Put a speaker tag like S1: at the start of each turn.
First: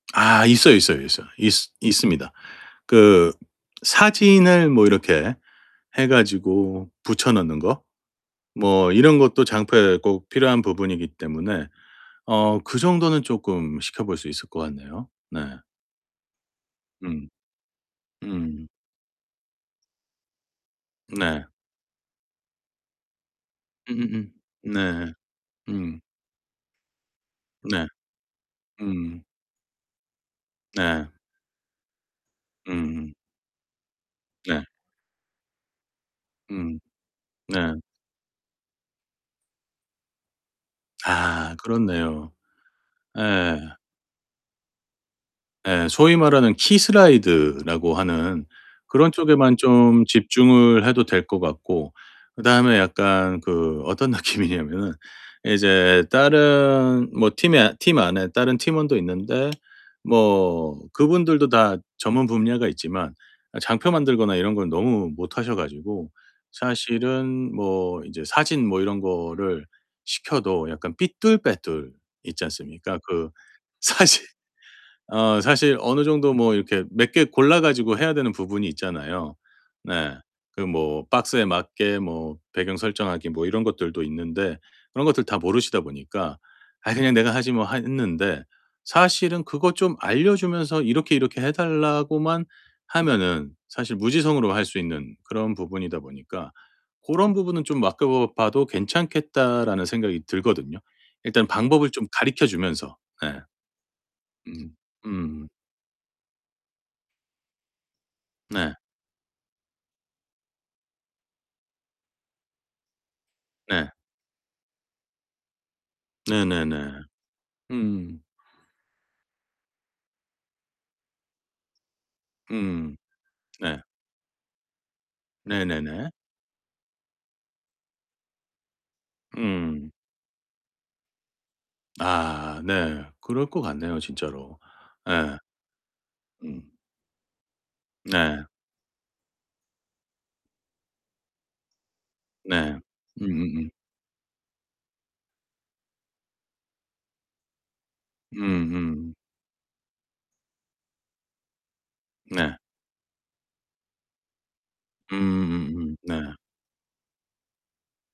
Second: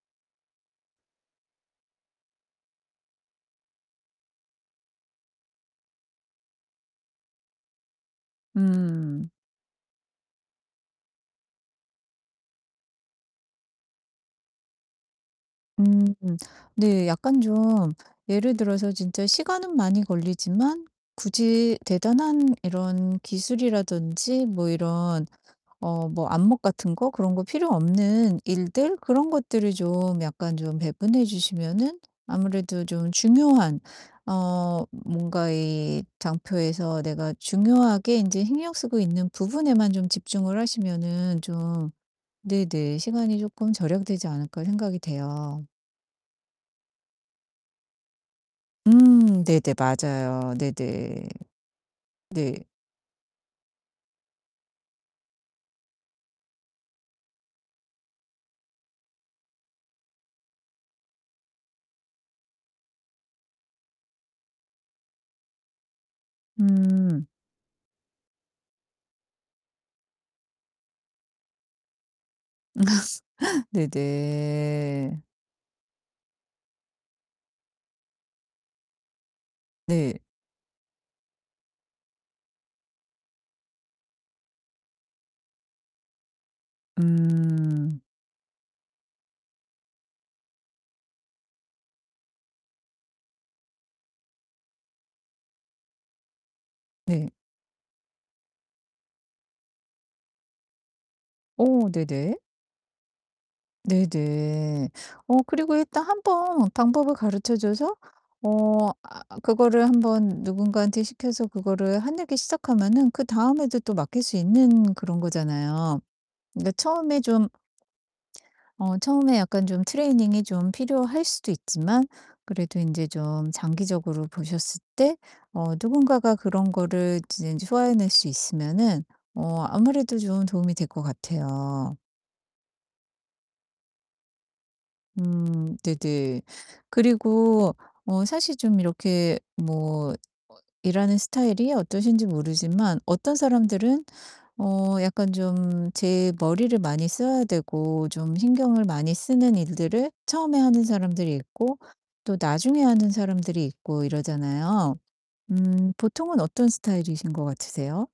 S1: 아 있어요, 있어요, 있어요. 있 있습니다. 그 사진을 뭐 이렇게 해 가지고 붙여 넣는 거. 뭐 이런
S2: 음.
S1: 것도 장표에 꼭 필요한 부분이기 때문에 어 그 정도는 쪼끔 시켜 볼 수 있을 것 같네요. 네.
S2: 음. 네
S1: 음.
S2: 약간 좀 예를
S1: 음.
S2: 들어서 진짜 시간은 많이 걸리지만
S1: 네.
S2: 굳이 대단한 이런
S1: 음음음.
S2: 기술이라든지 뭐
S1: 네.
S2: 이런
S1: 음.
S2: 어 뭐 안목 같은 거? 그런 거 필요
S1: 네.
S2: 없는 일들?
S1: 음.
S2: 그런 것들을 좀 약간 좀
S1: 네.
S2: 배분해 주시면은 아무래도 좀
S1: 음.
S2: 중요한
S1: 네.
S2: 어 뭔가 이
S1: 음.
S2: 장표에서 내가
S1: 네.
S2: 중요하게 인제 신경 쓰고 있는 부분에만 좀 집중을 하시면은
S1: 아
S2: 좀
S1: 그렇네요.
S2: 네네 시간이
S1: 예.
S2: 쪼끔 절약되지 않을까 생각이 돼요.
S1: 예 소위 말하는 키 슬라이드라고 하는 그런
S2: 음
S1: 쪽에만
S2: 네네.
S1: 좀
S2: 맞아요.
S1: 집중을 해도
S2: 네네.
S1: 될 것 같고. 그
S2: 네.
S1: 다음에 약간 그 어떤 느낌이냐면은 이제 다른 뭐 팀에 팀 안에 다른 팀원도 있는데 뭐 그분들도 다 전문 분야가 있지만 장표 만들거나 이런 건 너무 못 하셔 가지고
S2: 음.
S1: 사실은 뭐 이제 사진 뭐 이런 거를 시켜도 약간 삐뚤빼뚤 있지 않습니까. 그 사진
S2: 네네.
S1: 어 사실 어느 정도 뭐 이렇게 몇 개 골라 가지고 해야 되는 부분이 있잖아요. 네.
S2: 네.
S1: 그 뭐 박스에 맞게 뭐 배경 설정하기 뭐 이런 것들도 있는데 그런 것들 다 모르시다 보니까 '아 그냥 내가 하지 뭐.' 하
S2: 음.
S1: 했는데 사실은 그것 좀 알려 주면서 이렇게, 이렇게 해 달라고만 하면은 사실 무지성으로 할 수 있는 그런 부분이다 보니까
S2: 네.
S1: '고런 부분은 좀 맡겨 봐도 괜찮겠다.'라는 생각이 들거든요. 일단 방법을
S2: 오
S1: 좀
S2: 네네.
S1: 가르쳐 주면서. 예. 음.
S2: 네네. 어
S1: 음.
S2: 그리고 일단 1 번 방법을 가르쳐 줘서
S1: 네.
S2: 어 아 아 그거를 1 번 누군가한테 시켜서 그거를 하늘기 시작하면은 그다음에도
S1: 네.
S2: 또 맡길 수 있는 그런 거잖아요. 그러니까
S1: 네네네.
S2: 처음에 좀
S1: 음.
S2: 어 처음에 약간 좀 트레이닝이 좀 필요할 수도 있지만 그래도
S1: 음.
S2: 인제 좀
S1: 네.
S2: 장기적으로 보셨을 때 어
S1: 네네네.
S2: 누군가가 그런 거를 이제 소화해 낼 수 있으면은 어
S1: 음.
S2: 아무래도 좀 도움이 될 것 같아요.
S1: 아 네. 그럴 것 같네요 진짜로. 예.
S2: 음 네네.
S1: 음.
S2: 그리고 어
S1: 네.
S2: 사실 좀 이렇게 뭐 어 일하는 스타일이 어떠신지
S1: 네.
S2: 모르지만 어떤
S1: 음음음.
S2: 사람들은 어 약간 좀 제 머리를 많이 써야 되고 좀 신경을 많이
S1: 음음.
S2: 쓰는 일들을 처음에 하는 사람들이 있고 또
S1: 네.
S2: 나중에 하는 사람들이 있고 이러잖아요.
S1: 음
S2: 음
S1: 음음. 네.
S2: 보통은 어떤 스타일이신 것 같으세요?